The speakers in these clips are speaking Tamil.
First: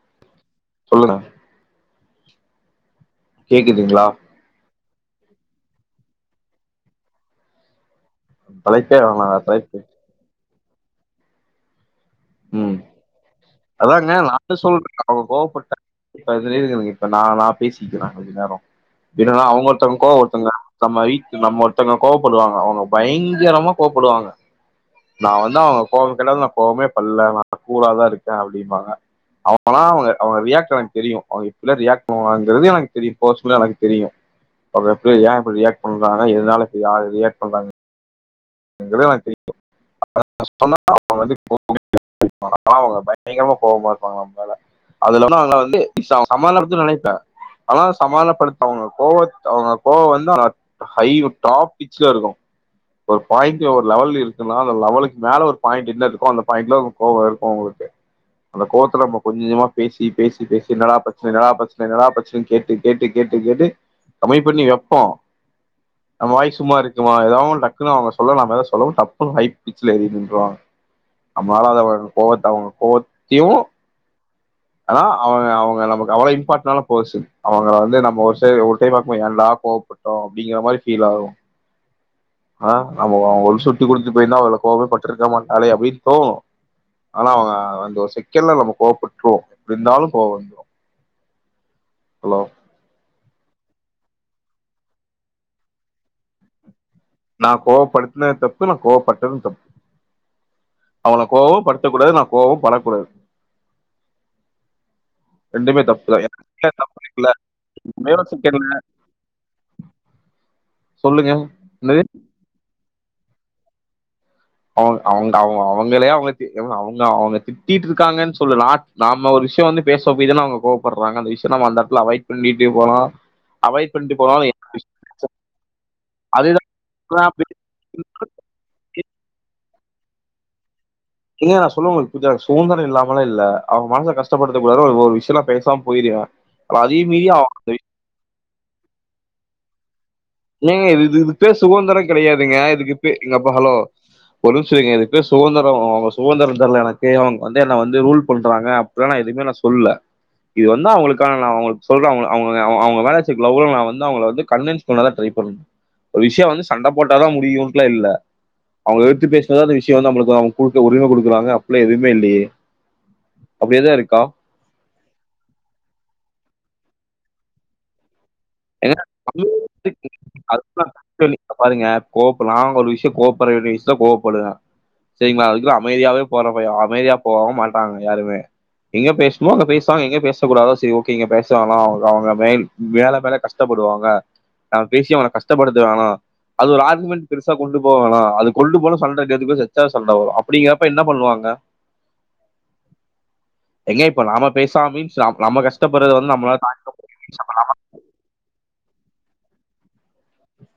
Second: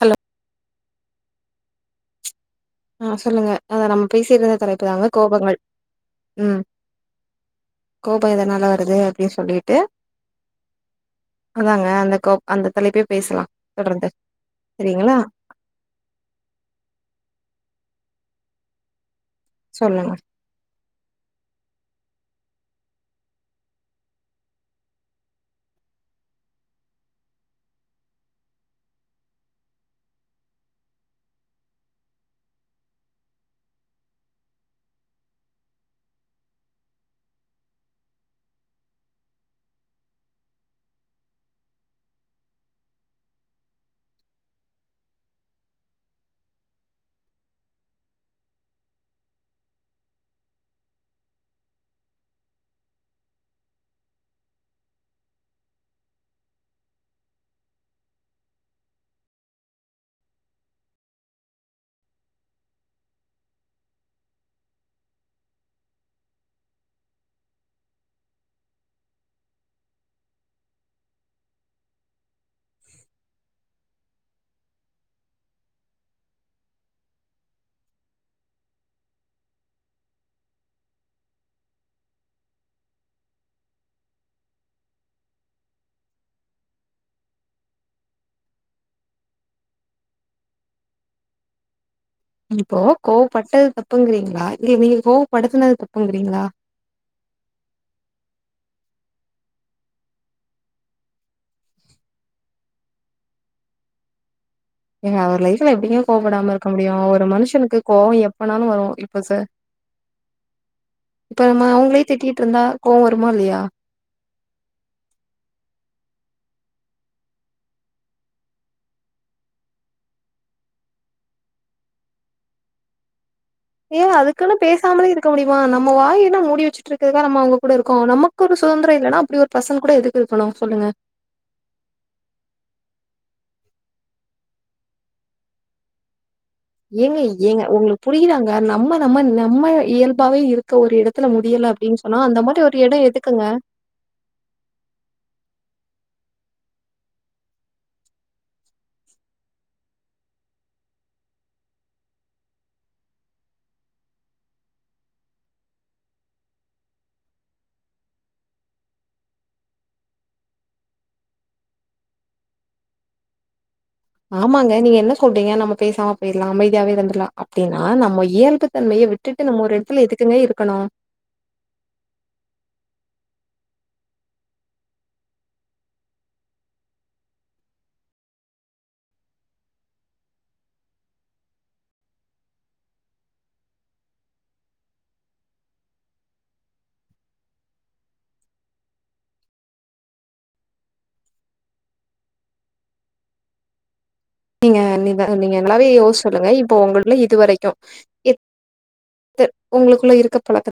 ஹலோ சொல்லுங்க ஆஹ் சொல்லுங்க அத நம்ம கேக்குதுங்களா பேசி இருந்த தலை அப்பதாங்க கோபங்கள் உம் கோபம் எதனால வருது தலைப்பே அப்படின்னு வேணாங்க சொல்லிட்டு தலைப்பு அதாங்க அந்த கோ அந்த உம் தலைப்பே பேசலா தொடர்ந்து அதாங்க நானும் சொல்றேன் சரிங்களா அவங்க கோவப்பட்டன் இப்பது இருக்குங்க இப்ப நான் நா பேசிக்கிறாங்க கொஞ்ச நேரம் வேனன்னா அவங்க ஒருத்தங்க சொல்லுங்க கோவ ஒருத்தங்க நம்ம வீட்டு நம்ம ஒருத்தவங்க கோவப்படுவாங்க அவங்க பயங்கரமா கோவப்படுவாங்க நான் வந்து அவங்க கோவம் கட்டது நான் கோபமே பல்ல நான் கூலா தான் இருக்கேன் அப்படிம்பாங்க அவங்கல்லாம் அவங்க அவங்க ரியாக்ட்க்கு தெரியும் அவங்க இப்படியாம் ரியாக்ட் பண்ணுவாங்கிறது எனக்கு தெரியும் பாசிட்டிவல எனக்கு தெரியும் அவங்க ஏன்ப்படி ரியாக்ட் பண்றாங்க எனால யா ரியாக்ட் பண்றாங்க என தெரியும் சொன்னா அவங்க வ கோ அவங்க பயங்கரமா கோவமா இருப்பாங்க நம்மளால அதுல அவ வந்து சமாளப்படுத்தனு நினைப்பேன் ஆனா சமாளப்படுத்தவங்க கோவ அவங்க கோவம் வந்து ஹை டாப் பிச்ல இருக்கும் ஒரு பாயிண்ட் ஒரு லெவல்ல இருக்குலா அந்த லெவலுக்கு மேல ஒரு பாயிண்ட் என்ன இருக்கும் அந்த பாயிண்ட்ல கோவம் இருக்கும் உங்களுக்கு அந்த கோவத்துல நம்ம கொஞ்சமா பேசி பேசி பேசி என்னடா பிரச்சனை என்னடா பிரச்சனை என்னடா பிரச்சனைனு கேட்டு கேட்டு கேட்டு கம்மி பண்ணி வைப்போம் நம்ம வாய் சும்மா இருக்குமா ஏதாவ அவங்க சொல்ல நம்ம சொல்லோம் தப்புன்னு ஹை பிச்சல ஏறி நின்டுருவாங்க நம்னால அத கோவத்தை அவங்க கோவத்தையும் ஆனா அவங்க அவங்க நமக்கு அவ்வளவு இம்பார்டன்னான பேர்சன் அவங்க வந்து நம்ம ஒரு ஒரு டைம் என்டா கோவப்பட்டோம் அப்படிங்கிற மாதிரி ஃபீல் ஆகும் ஆஹா நம்ம அவங்க சுட்டி கொடுத்துட்டு போயிருந்தா அவல கோவப்பட்டிருக்க மாட்டாலே அப்படின்னு தோணும் ஆனா அவங்க வந்து ஒரு செகண்ட்ல நம்ம கோவப்ப போ இருந்தாலு கோவம் வரும் இப்போ கோ பட்டது தப்புங்கிறீங்களா இ நீங்க கோவப்படுத்துனது தப்புங்கிறீங்களா நான் கோவப்படுத்தினது தப்பு நான் கோவப்பட்டது தப்பு அவள கோபம் படுத்தக்க கூடாது நான் கோபம் படக்கூடாது ஏங்க அவர் லைஃப்ல ரெண்டுமே எப்படிங்க தப்பு கோவப்படாம இருக்க தான் முடியும் தப்பு ஒரு இருக்குல்ல மனுஷனுக்கு ஒரே கோவம் ஒரு எப்பனாலும் செகண்ட்ல வரும் இப்ப சார் சொல்லுங்க இப்ப நம் என்னது அவங்களே திட்டிட்டு இருந்தா கோ வருமால்லையா அவங்க அவங்க அவங்க அவங்களையே அவங்க அவங்க அவங்க திட்டிட்டு இருக்காங்கன்னு சொல்லு நான் நாம ஒரு விஷயம் வந்து பேச போய் தானே அவங்க கோவப்படுறாங்க அந்த விஷயம் நம்ம அந்த இடத்துல அவாய்ட் பண்ணிட்டு போலா ஏ அதுக்குன்னு பேசாமலே இருக்க முடியுமா நம்ம வாயனாம் அதுதான் மூடி வச்சிட்டு இருக்க நான் நம்ம பே- அவங்க கூட இருக்கோ நமக்கு ஒரு சுதந்திரம் இல்லன்னா அப்படி ஒரு பசங்க கூட எதுக்கு இருக்கணும் சொல்லுங்க இல்ல நான் சொல்லவர்றதுஉஙகளுக்கு புரியுதா சுதந்திரம் இல்லாமலா இல்ல அவங்க மனசை கஷ்டப்படுத்த கூடாது ஒரு ஒரு விஷ்யலாம் பேசாம போயிருவேன் அதே ஏங்க மீறி அவன் ஏங்க அந்த விஷயம்- உங்களுக்கு புரியிதாங்க நம்ம நம்ம நம்ம இயல்பு என்னங்க இது இது பே சுதந்திரம் அந்த கிடையாதுங்க மாரி ஒரு இதுக்கு இடம் பே எதுக்குங்க? எங்கப்ப ஹலோ ஒரு நிமிஷம் இரிங்க இதுக்கு பேர் சுகதந்திரம் அவ சுதந்திர தர்ல எனக்கு அவங்க வந்து என்ன வந்து ரூல் பண்றாங்க அப்பல்லா நா எதுவுமே நா சொல்ல இது வந்து அவங்களுக்கானதா அவங்களுக்கு சொல்றே அவங்க அவங்க அவ அவங்க வேல சைட்ல ஊர்ல நா வந்து அவங்க வந்து கன்வின்ஸ் பண்ண தா ட்ரை பண்ணோ ஒரு விஷயோ வந்து சண்ட போட்டாதா முடியுன்டுல்லா இல்ல அவங்க எதுத்து பேசினாத அந்த விஷயொ நம்மளுக்கு குடுக்க உரிமை கொடுக்குறாங்க அப்பல்லா எதுவுமே இல்லையே அப்படியே தான் இருக்கா ஆமாங்க நீங்க என்ன சொல்றீங்க நம்ம பேசாம போயிட்லா அமைதியாவே இருந்த லா அப்டின்னா நம்ம இ ஏங்க [inaudible] இருக்கணும்? பாருங்க கோப்பலா அவுங்க ஒரு விஷயொ கோப் படகுறிய விஷ்துல்ல கோப படுங்க சரிங்களா அதுக்லா அமைதியாவே போரப்பயா அமைதியா போவோ மாட்டாங்க யாருமே எங்க பேச்னுமோ அங்க பேச்சா அங்க எங்க பேச கூடாதோ சிரி உகே இங்க பேச வேனா அவங்க மேல் மேலா தரயா கஷ்டப்படுவாங்க நாங் பேசி அவன கஷ்டப்படுத்த வேனா அது ஒரு ஆர்கியுமண்ட் பெருசா கொண்டு போ வேனா அது கொண்டு போனா சண்ட [unintelligible] சண்ட வரு அப்டிங்கறப்ப என்ன பண்ணுவாங்க என்னய நீங்க நீங்க நீங்க நல்லாவே யோச்சு வந்து சொல்லுங்க நம்மளால தாங்க- இப்போ உங்களுகுள்ள இது வரைக்கு எ து உங்களுக்குள்ள இருக்க பழக்கத்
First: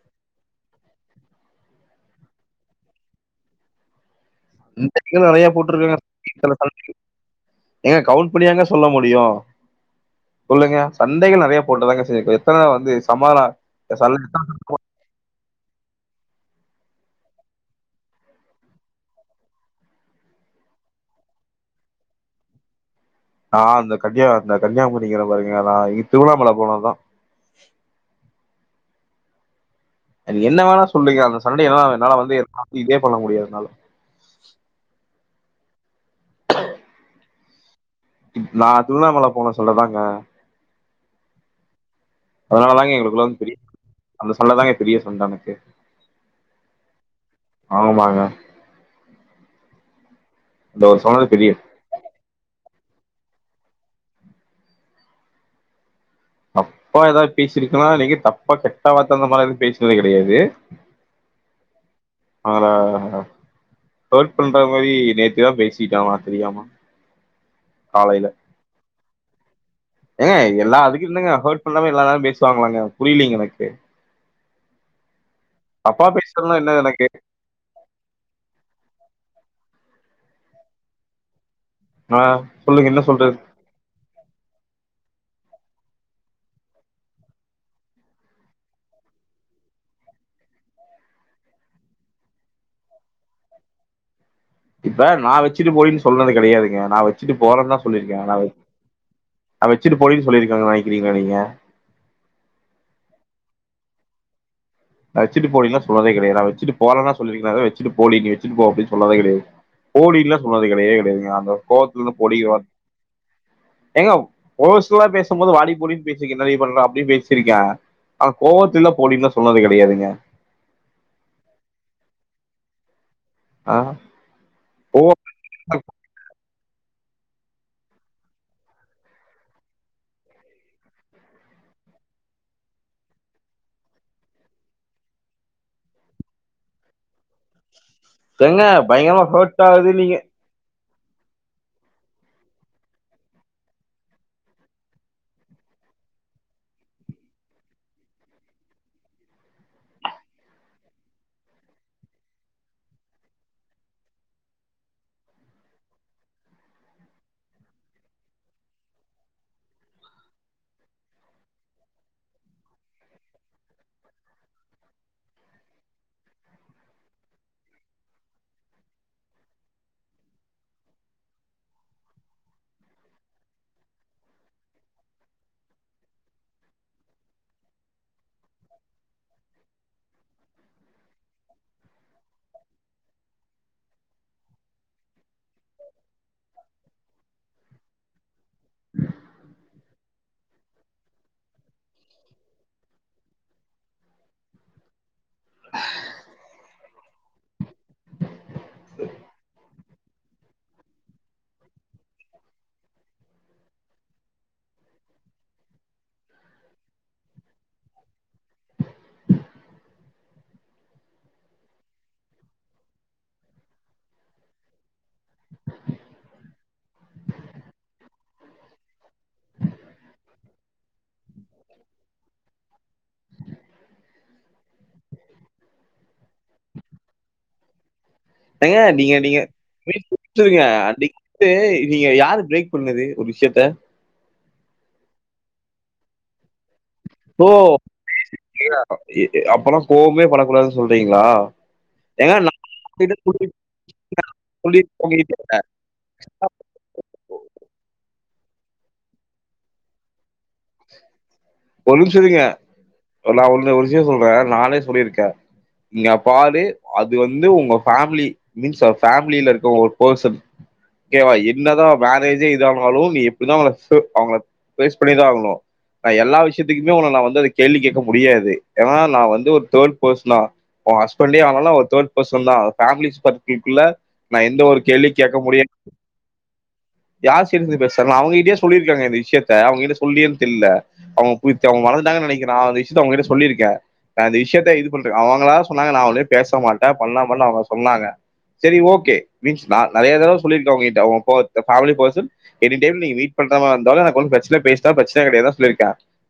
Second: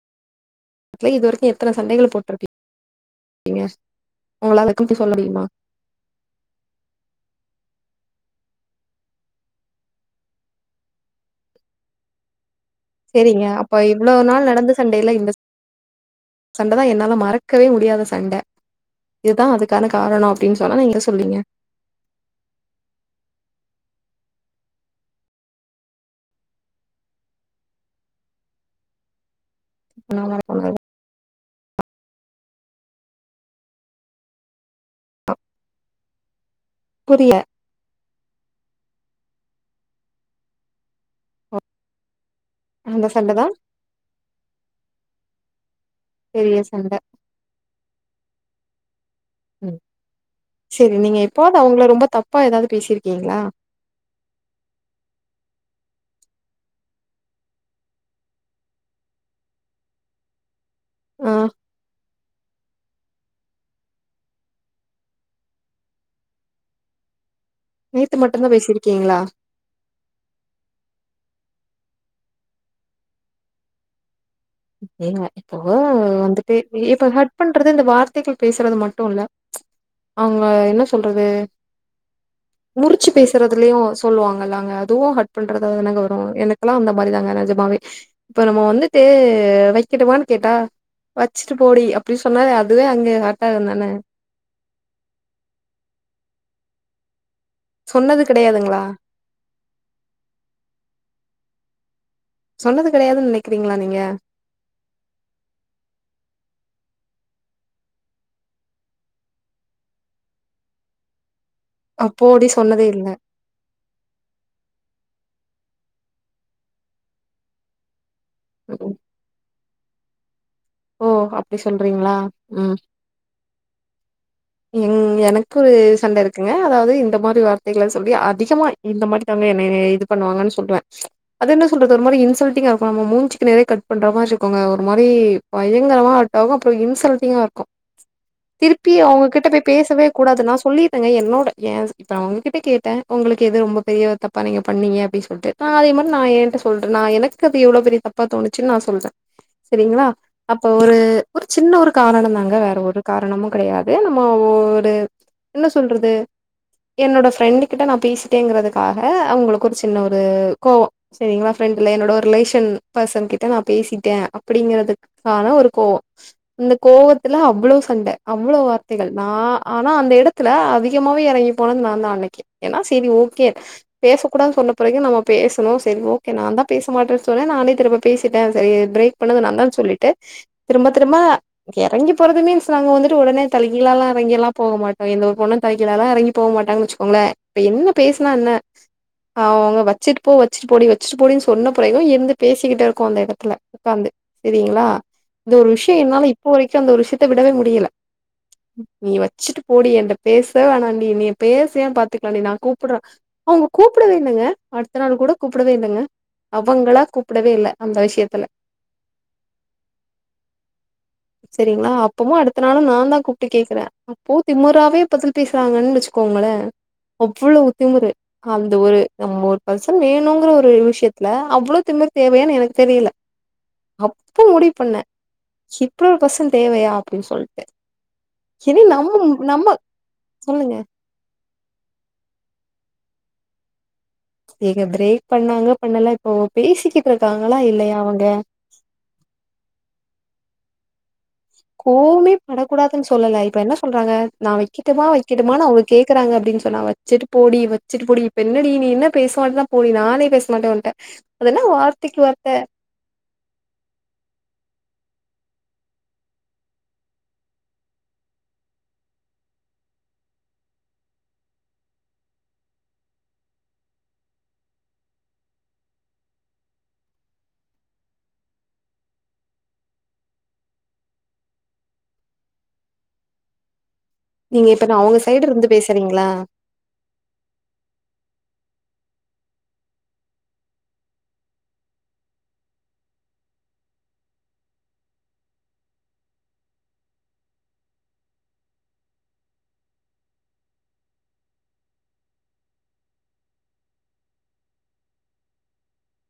துல இது வரைக்கு எத்தன சண்டைகள் போட்ருப்பீங்க இந்த வரைக்கோ நெறைய போட்டிருக்காங்க [inaudible] எங்க கவுண்ட் அப்டியாங்க சொல்ல முடியு சொல்லுங்க சண்டைகள் நெறைய போட்டதாங்க [unintelligible] சரிங்க அப்ப இவ்ளோ நாள் நடந்த சண்டைல்ல இந்தச் சண்டதா என்னால மறக்கவே முடியாத சண்ட இதுதா அதுக்கான காரணோ அப்டின்னு சொன்னா நீங்க எத சொல்வீங்க நா அந்த கன்னியா அந்த கன்னியாகுமரிங்கிற பாருங்க நா இ திருவண்ணாமல போனதா நான் அது என்ன மறக்க வேணா சொல்லுங்க அந்த சண்டேய என்னால என்னால வந்து அ இதே பண்ண முடியாது என்னால ஆ பிய நா திருவண்ணாமல போன சொல்லதாங்க அதனால தாங்க அந்த எங்களுக்குள்ள சண்ட அந்து தான் பிரி அந்த சண்ட தாங்க பிரியவே வந் தமக்கு பெரிய சண்ட ஆமாங்க ம் அந்த சரி ஒரு நீங்க சண்ட இப்போ பெரிய ஆவது அவங்கள ரொம்ப தப்பா ஏதாவது பேசிருக்கீங்களா தப்பா ஏதா பேசிருக்கேனா இல்ல தப்பா கெட்ட வார்த்த அந்த மாதிரி பேசுனது கெடையாது ஆஹ் அவல ஹட் பண்ற மாரி நேத்துதா பேசிட்டாம தெரியரியாமா நேத்து மட்டம்தா பேசியிருக்கீங்களா ஏங்க எல்லா அதுக்கு இருந்தங்க ஹாட் பண்றாம எல்லா நாளு பேசுவாங்கலாங்க புரியலீங்க எனக்கு ஏங்க தப்பா [unintelligible] வந்துட்டு பேசுறதுனா என்ன எனக்கு இப்ப ஹட் பண்றது இந்த வார்த்தைகள் பேசுறது மட் டுல்ல அவங்க என்ன சொல்றது ஆ சொல்லுங்க என்ன முறிச்சு சொல்றது பேசுறதுலயு சொல்லுவாங்கள்லங்க அதுவு ஹட் பண்றதுலதானங்க வரு எனக்கெல்லா அந்த மாரி தாங்க நெஜமாவே இப்ப நம்ம வந்துட்டு வைக்கட்டுமான்னு கேட்டா வச்சுட்டு போடி அப்டின்னு சொன்னா அதுவே அங்க ஹட் ஆகுறதானே இப்ப நா வெச்சுட்டு போடின்னு சொன்னது கெடையாதுங்க நா வ வெச்சிட்டு போறேன் தா சொல்லியிருக்கே சொன்னது ஆனா கெடையாதுங்களா நா வச்சுட்டு போடி சொல்லிருக்கேங்க நெனக்கிறீங்களா நீங்க சொன்னது கெடையாதுன்னு நெனைக்கிறீங்களா நீங்க நா வச்சுட்டு போலன்ன சொன்னதே கெடையது நா வச்சுட்டு போகலன்னா சொல்லிருே அத வச்சுட்டு போல நீ வச்சுட்டு போக அப்படனு சொன்னதே கெடையாதுலன்னல சொன்னது கெடைய கையாதுங்க அந்த கோவத்துல இருந்து அப்போடி பொடிக்க சொன்னதே [unintelligible] எங்க ஒசலாம் பேச போது வாடி போடின்னு பேசிக்கே நெறைய பண்றன் அப்டின் பேசிருக்கே அஹ் இல்ல கோவத்துல போடின்னுதா சொன்னது அடியாதீங்க ஓ அப்படி சொல்றீங்களா உம் ஆ எங் கோ எனக்கு சண்ட இருக்கு ங்க அதாவது இந்த மாதி வார்த்தை சொல்லி அதிகமா இந்த மாரிதாங்க என்ன இது பண்ணுவாங்கன்னு சொல்றே அது என்ன சொல்றது ஒரு மாரி இன்சல்ட்ங்கா உ மூஞ்சிக்கு நேர கட் பண்ற மாரி இருக்குங்க ஒரு மாரி பயங்கரமா விட்டாங்க அப்பற இன்சல்ட்டிங்கா இருக்கு ஏங்க திருப்பி பயங்கரமா அவங்ககிட்ட ஹர்ட் போய் ஆகுது பேசவே நீங்க கூடாது நா சொல்லி ங்க என்னோட ஏ இப்ப ஒங்ககிட்ட கேட்டே உங்களுக்கு எது ரொம்ப பெரிய தப்பா நீங்க பண்ணீங்க அப்டின்னு சொல்லிட்டு நா அதே மாரி நா ஏன்ட்ட சொல்றே நா எனக்கு அது எவ்வளவு பெரிய தப்பா தோணுச்சுன்னு நா சொல்றே சரிங்களா அப்போ ஒரு ஒரு சின்ன ஒரு காரண தாங்க வேற ஒரு காரணமு கெடையாது நம்ம ஒரு என்ன சொல்றது என்னோட ஃப்ரெண்டு கிட்ட நா பேசிட்டேங்கிறதுக்காக அவங்களுக்கு ஒரு சின்ன ஒரு கோவ சரிங்களா ஃப்ரெண்ட் இல என்னோட ஒரு ரிலேஷன் பர்சன் கிட்ட நா பேசிட்டே அப்படிங்கறது ஆனா ஒரு கோவ அந்த கோவத்துல அவ்வள சண்டை அவ்வளோ வார்த்தைகள் நா ஆனா அந்த எடத்துல அதிகமாவே இறங்கி போனது நாந்தா அன்னக்கே ஏன்னா சரி ஓகே பேச கூடான்னு சொன்ன பிறக்கு நம்ம பேசணு சரி ஓகே நாந்தா பேச மாட்டேன்னு சொன்னே நானே திரும்ப்ப பேசிட்டேன் சரி பிரேக் பண்ணது நாந்தா சொல்லிட் திரும்ப திரும்ப இறங்கி போறது மீன்ஸ் நாங்க வந்துட்டு உடனே தலிகீழலாலா எறங்க எல்லா போக மாட்டோ எந்த ஒரு பொண்ணு தலகீழலாலா எறங்கி போக மாட்டாங்கு வச்சுக்கோங்களே இப்ப என்ன பேசனா என்ன அவங்க வச்சுட்டு போ வச்சுட்டு போ வச்சுட்டு போடினு சொன்ன பெறகு இருந்து பேசிக்கிட்டே இருக்கு அந்த எடத்துல உட்காந்து சரிங்களா இந்த ஒரு விஷயம் என்னாலு இப்போ வரைக்கு அந்த ஒரு விஷயத்த விடவே முடியலை நீ வச்சுட்டு போடி எண்ட பேச வேணாம்ண்டி நீ பேசுன பாத்துக்கலாம்ண்டி நா கூப்படறே அவங்க கூப்டவே இல்லைங்க அடுத்த நாள் கூட கூப்டவே இல்லைங்க அவங்களா கூப்டவே இல்ல அந்த விஷயத்துல சரிங்களா அப்பவும் அடுத்த நாளு நா தா கூப்ட்டு கேக்குறே அப்போ திமுறாவே பதில் பேசுறாங்கன்னு வச்சுக்கோங்களே அவ்வளவு திமுரு அந்த ஒரு நம்ம ஒரு பர்சன் வேணுங்கிற ஒரு விஷயத்துல அவ்வள திமுறு தேவையான்னு எனக்கு தெரியல அப் இப்ப முடிவு பண்ணே இப்டி ஒரு பசன் தேவையா அப்படின்னு சொல்லிட்டு ஏ நீங்க நீங்க [unintelligible] சொல்லுங்க அ நீங்க யாரு பிரேக் சொன்னது ஒரு விஷயத்த ஏங்க பிரேக் பண்ணாங்க பண்ணலா இப்போ பேசிக்கிட் ஓ ஏ அப்பல்லா போமே படக்கூடாது சொல்றீங்ளா கோவமே படக் கூடாதுன் சொல்லலா இப்ப என்ன சொல்றாங்க நா சொல்லி வெக்கிட்டுமா உங்ககிட்ட வெக்கட்டுமானு அவுங்க கேக்குறாங்க அப்டின் சொன்னா வெச்சிட்டு போடி வெச்சிட்டு போடி இப்பன்னடி நீ என்ன பேச மாட்னா போடி நானே பேசு ஒரு நிம்ஷோ இருங்க நா ஒன்னு ஒரு விஷ்யோ சொல்றே நானே சொல்லியிருக் கே இங்கப்பாடு அது வந்து உங்க ஃபேமிலி மீன்ஸ் ஃபேமிலில இருக்க ஒரு பர்சன் ஓகேவா என்னதா மேரேஜே இதனாலு நீ எப்டிதா அவுங்கள செ அவுங்கள ஃபேஸ் பண்ணிதா ஆகனு நா எல்லா விஷ்யத்க்குமே உன்ன நா வந்து அத கேள்வி கேக்க முடியாது ஏனா நா வந்து ஒரு தேர்ட் பர்ஸ்னா உன் ஹஸ்பண்டே ஆனாலு அவ தேர்ட் பர்சன்தா ஃபேமிலி ஸ்பர்க்ள்குள்ள நா எந்த நீங்க ஒரு இப்ப நா கேள்வி அவங்க கேக்க சைடு முடியு இருந்து பேசுறீங்களா யார் சைடு இருந்து பேசறனோ அவுங்கிட்டயே சொல்லியிருக்காங்க இந்த விஷ்யத்த அவுங்கிட்ட சொல்லியல் தில்ல அவுங் போய்ருச்சு அவுங் மறந்துட்டாங்கனு நெனக்கிற நா அந்த விஷ்யத்த அவுங்ககிட்ட சொல்லிருக்கே நா அந்த விஷ்யத்த இது பண்ற அவுங்களா சொன்னாங் நா ஒன்னுமே பேசமாட்ட பண்ணமா அவுங்க சொன்னாங்க செரி ஒகே மீன்ஸ் நா நெறயா தடவ சொல்லிருக்க அவுங்ககிட்ட உன் கோவத்த ஃபேமிலி பர்சன் எனிடைம் நீங்க மீட் பண்ற மாரிருந்தாலு எனக்கு ஒன்னு பிரச்சன ஃபேஸ்தா பிரச் சன கெடயாது அதா சொல்லிருக்க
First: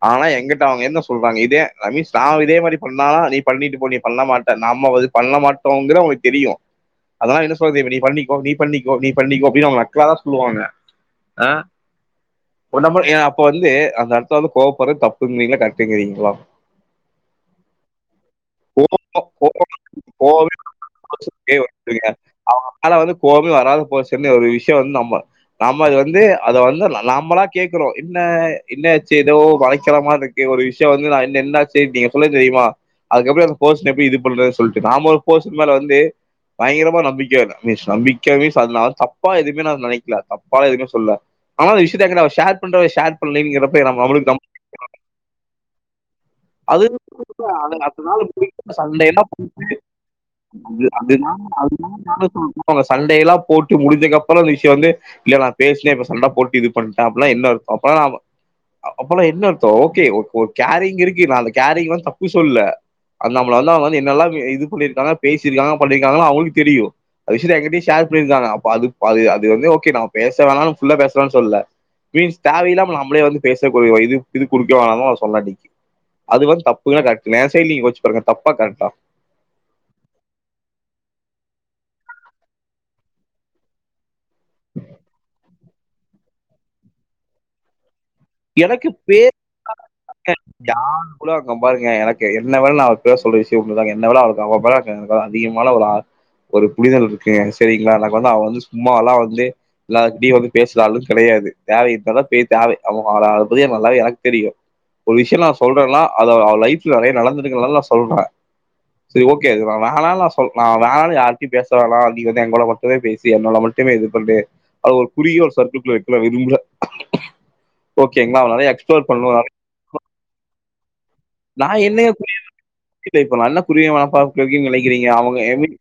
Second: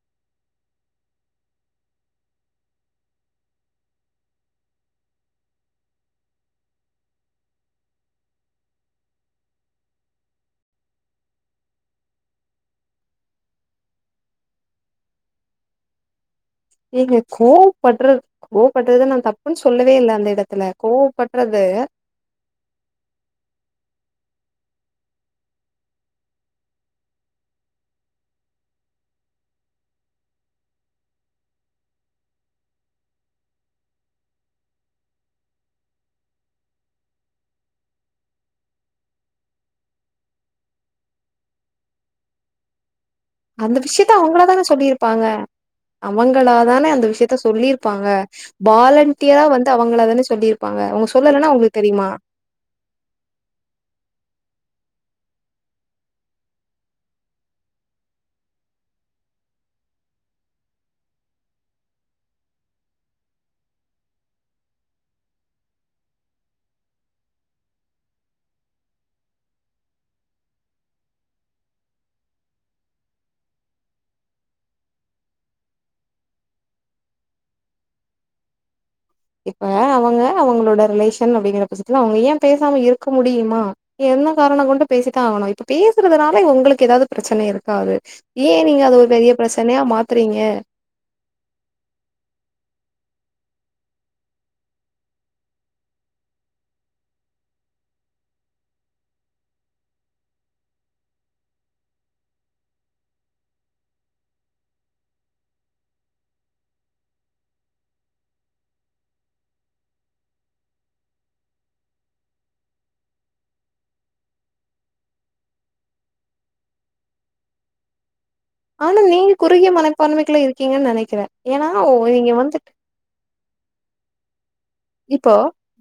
ஆனா எங்கிட்ட அவுங்க என்ன சொல்றாங்க இதே ஐ மீன்ஸ் நா இதே மாரி பண்ணா நீ பண்ணீட்டுப் போ நீ பண்ண மாட்ட நம்மோ இது பண்ண மாட்டோங்ற அவுங்களுக் தெரியு அதனா என்ன சொல்து இப்ப நீ பண்ணீக்கோ நீ பண்ணீக்கோ நீ பண்ணீக்கோ அப்டினு அவுங்க நக்கலதா சொல்லுவாங்க அ உன்ன மா எ அப்போ வந்து அந்த எடத்ல வந்து கோவப்படறது தப்புன்றீங்ளா கரெக்ட்டுங்றீங்ளா ஏங்க கோவப்பட்றது கோவப்பட்றத நா கோவம் தப்புன் கோவம் சொல்லவே இல்ல அந்த கோவமே எடத்துல பர்சனுக்கே கோவப்பட்றது வந்துருங்க தெரிந்ச ஒரு விஷ்யோ வந்து நம்ம நாம் அது வந்து அத வந்து நாமளா கேக்கனு என்ன என்னாச்சு எதோ வளைச்சலமா இருக்கே ஒரு விஷ்யோ வந்து நா என்ன என்ன ஆச்சு நீங்க சொல்லிருந்திங்க தெரியுமா அதுக்கப்றோ அந்த போஷன் எப்டி இது பண்றது சொல்ட்டு நாம ஒரு போஷன்க்கு மேல வந்து பயங்கரமா நம்பிக்க வேண்டா மீன்ஸ் நம்பிக்க மீன்ஸ் அது நா வந்து தப்பா எதுமே நா நெனக்கல தப்பா எதுமே சொல்ல ஆனா அந்த விஷ்யத்த எங்கிட்ட அவ ஷேர் பண்ற விஷ் அந்த சொல்லீங்கப்றோ நம்ம விஷயத்த அவங்களுக்கு அவங்களா நம்அது தான சொல்லியிருப்பாங்க அவங்களா தான அந்த விஷயத்த சொல்லியிருப்பாங்க வாலண்டியரா வந்து அவங்களா தான சொல்லியிருப்பாங்க அவங்க சொல்லலன்னா உங்களுக்கு தெரியுமா [inaudible] சண்டை எல்லா போட்டு முடிஞ்சக்கப்றோ இந்த விஷ்யோ வந்து இல்ல நா பேஸ்னே இப்ப சண்ட போட்டு இது பண்ட்ட அப்ல்லா என்ன அர் அப்போ நாம அப்போல்லா என்ன அர்த்தோ ஓகே ஓ ஓரு கேரிங் இருக்கு நா அந்த கேரிங் வந்து தப்பு சொல்ல அந் நம்மள வந்து அவுங்க வந்து என்னெல்லா இது பண்ணிருக்காங்க பேசிருக்காங்க பண்ணிருக்காங்ளா அவுங்ளுக்கு தெரியு அது விஷ்யத்த என்கிட்டயே ஷேர் பண்ருக்காங்க அப்போ அது அது அது வந்து ஓகே நம்ம பேச வேணா ஃபுல்லா பேச வேணானு சொல்ல மீன்ஸ் தேவயில்லாம நம்ளே வந்து பேசக்கு இது இது குடுக்க வேனாமோ சொன்ன அன்னக்கி அது வந்து தப்புங்ளா கரெக்ட்டுங்ளா என் சைட்ல யோச்சு பாருங்க தப்பா கரெக்ட்டா இப்ப அவுங்க அவுங்களோட ரிலேஷன் அப்டிங்கற பச்சத்ல அவுங்க ஏ பேசாம இருக்க முடியுமா என்ன காரண கொண்டு பேசி தா ஆகணு இப்ப பேசுறதுனால உங்களுக்கு எதாது பிரச்சன இருக்காது ஏ நீங்க எனக்கு அது ஒரு பே பெரிய பிரச்சனையா மாத்துறீங்க [inaudible] யாரு கூட பாருங்க எனக்கு என்ன [unintelligible] நா [unintelligible] சொல்ல விஷ்யோ ஒன்னு தா என்ன வேணா இக்குட்டு [unintelligible] ஒரு ஒரு புரிதல் இருக்கு சேரிங்களா நாங்க வந்து அவ வந்து சும்மல்லா வந்து எல்லார்கிட்டயு வந்து பேசுற ஆளு கெடையாது தேவ இருந்தாதா போய் தேவ அவுங் அத பத்தி நல்லாவே எனக்கு தெரியு ஒரு விஷயோ நா சொல்றன்னா அத அவ லைஃப்ல நெறைய நடந்துருக்குனால நா சொல்றே சரி ஓகே அது நா வேணான் நா சொல் நா வேணான் யார்ட்டியு பேச வேணா நீ வந்து என் கூட மட்டுமே பேசி என்னோட மட்டுமே இது பண்ணு அது ஒரு குறுகிய ஒரு சர்க்கு குள்ள வைக்க நா விரும்ல ஆனா ஏன் குறுகிய மனப்பான்மைக்குள்ள இரு கீங்கன்னு நெனை நான் என்னைய [unintelligible] இப்ப நா என்ன குறுகிய மனப்பா இப்போ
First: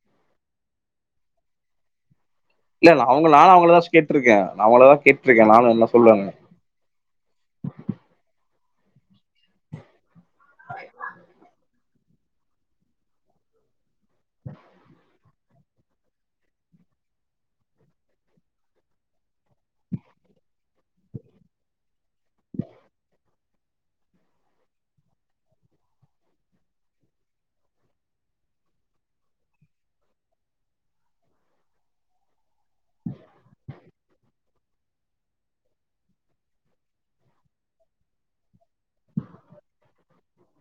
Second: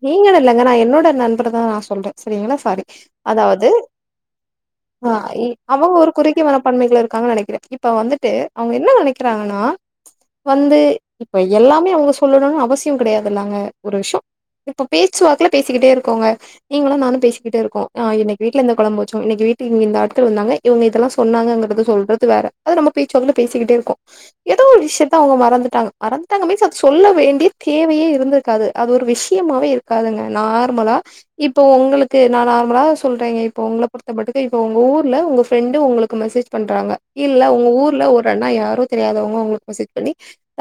நீங்கனு இல்லங்க நா என்னோட நண்பர தா நா சொல்றே செரிங்ளா சாரி இல்ல இல்ல அவங்க நானு அதாவது அவங்கள தா கேட்ருக்கே நா அவங்கள தா ஆ கேட்ருக்கே இ நானு என்ன அவங்க ஒரு சொல்லுவாங்க குறுகிய மனப்பான்மைக்குள்ள இருக்காங்க நெனைக்கிற இப்ப வந்துட்டு அவுங்க என்ன நெனைக்றாங்கன்னா வந்து இப்ப எல்லா மே அவுங்க சொல்லுணுனு அவசியோ கெடையாதுல்லங்க ஒரு விஷ்யோ இப்போ பேச்சுவாக்கல பேசிக்கிட்டே இருக்கோங்க நீங்களு நானு பேசிக்கிட்டே இருக்கோ ஆ இன்னைக்கு வீட்ல இந்த கொழம்பு வச்சோ இனைக்கு வீட்ல இந்த ஆட்கள் வந்தாங்க இவங்க இதெல்லா சொன்னாங்கறத சொல்றது வேற அது நம்ம பேச்சுவாக்கல பேசிக்கிட்டே இருக்கோ எதோ ஒரு விஷயத்த அவங்க மறந்துட்டாங்க மறந்துட்டாங்க மீன்ஸ் அது சொல்ல வேண்டிய தேவையே இருந்து காது அது ஒரு விஷ்யமாவே இருக்காதுங்க நார்மலா இப்ப உங்களுக்கு நா நார்மலா சொல்றேங்க இப்ப உங்கள பொறுத்தப்பட்டுக்கு இப்ப உங்க ஊர்ல உங்க ஃப்ரெண்டு உங்களுக்கு மெசேஜ் பண்றாங்க இல்ல உங்க ஊர்ல ஒரு அண்ணா யாரோ தெரியாதவங்க உங்களுக்கு மெசேஜ் பண்ணி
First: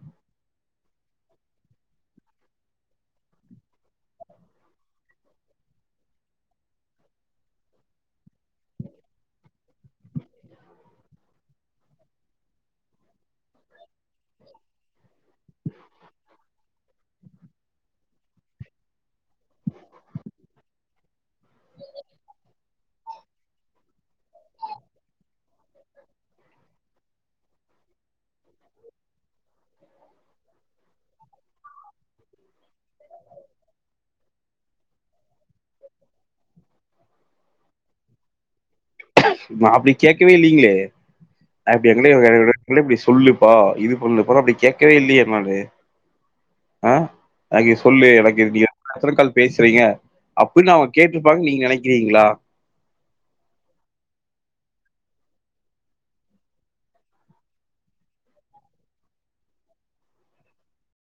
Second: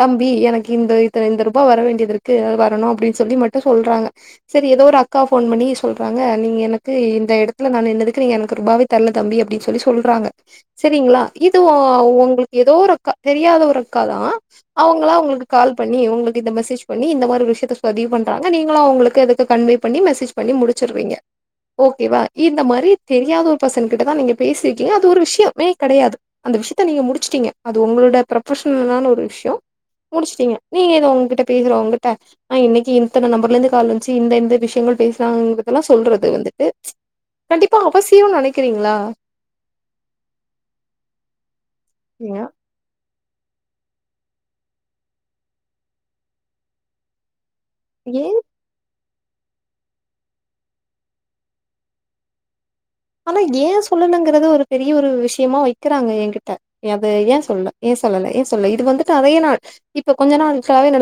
தம்பி எனக்கு இந்த இத்ன இந்த ரூபா வர வேண்டியதுருக்கு அது வர வரணு அப்டின் சொல்லி மட்டு சொல்றாங்க செரி எதோ ஒரு அக்கா ஃபோன் பண்ணி சொல்றாங்க நீங்க எனக்கு இந்த எடத்துல நா நின்னத்துக்கு நீங் எனக் ரூபாவே தர்ல தம்பி அப்டின் சொல்லி சொல்றாங்க செரிங்ளா இது ஓ ஒங்ளுக்கு எதோ ஒரு க்கா தெரியாத ஒரு அக்கா தா அவங்களா உங்ளுக்கு கால் பண்ணி உங்களுக்கு இந்த மெசேஜ் பண்ணி இந்த மாரி விஷ்ய தர் பதிவு பண்றாங்க நீங்களு அவுங்ளுக்கு அதுக்கு கன்வே பண்ணி மெசேஜ் பண்ணி முடிச்சுருவீங்க ஓகேவா இந்த மாரி தெரியாத ஒரு பர்சன்கிட்ட தா நீங்க பேசிரிக்கீங்க அது ஒரு விஷ்யமே கடையாது அந்த விஷ்யத்த நீங்க முடிச்சுட்டீங்க அது உங்களுட ப்ரொபஷனலான ஒரு விஷயம் முடிச்சுட்டீங்க நீங்க ஏதோ உங்க கிட்ட பேசுற உங்ககிட்ட ஆஹ் இன்னைக்கு இத்தனை நம்பர்ல இருந்து கால் வச்சு இந்தந்த விஷயங்கள் பேசுறாங்கறதெல்லா சொல்றது வந்துட்டு கண்டிப்பா அவசிய நெனைக்கிறீங்களா நா தெரிலயங்க நீங்க எல்லாத்துலயு பிசி சொல்லுப்பா இது பண்ணுப்பா அப்டி கேட்கவே இல்லையே நானு அஹ் எனக்கு சொல்லு ஏன் எனக்கு நீ [unintelligible] எத்தன கால் பேசுறீங்க அப்டின்னு அவங்க கேட்டிருப்பாங்க நீங்க நெனைக்கிறீங்களா ஆனா ஏ சொல்லணுங்கறத ஒரு பெரிய ஒரு விஷயமா வைக்கிறாங்க என்கிட்ட அது ஏன் சொல்ல ஏ சொல்லல ஏ சொல்ல இது வந்துட்டு அதே நாள் இப்ப கொஞ்ச நாள்காவே ந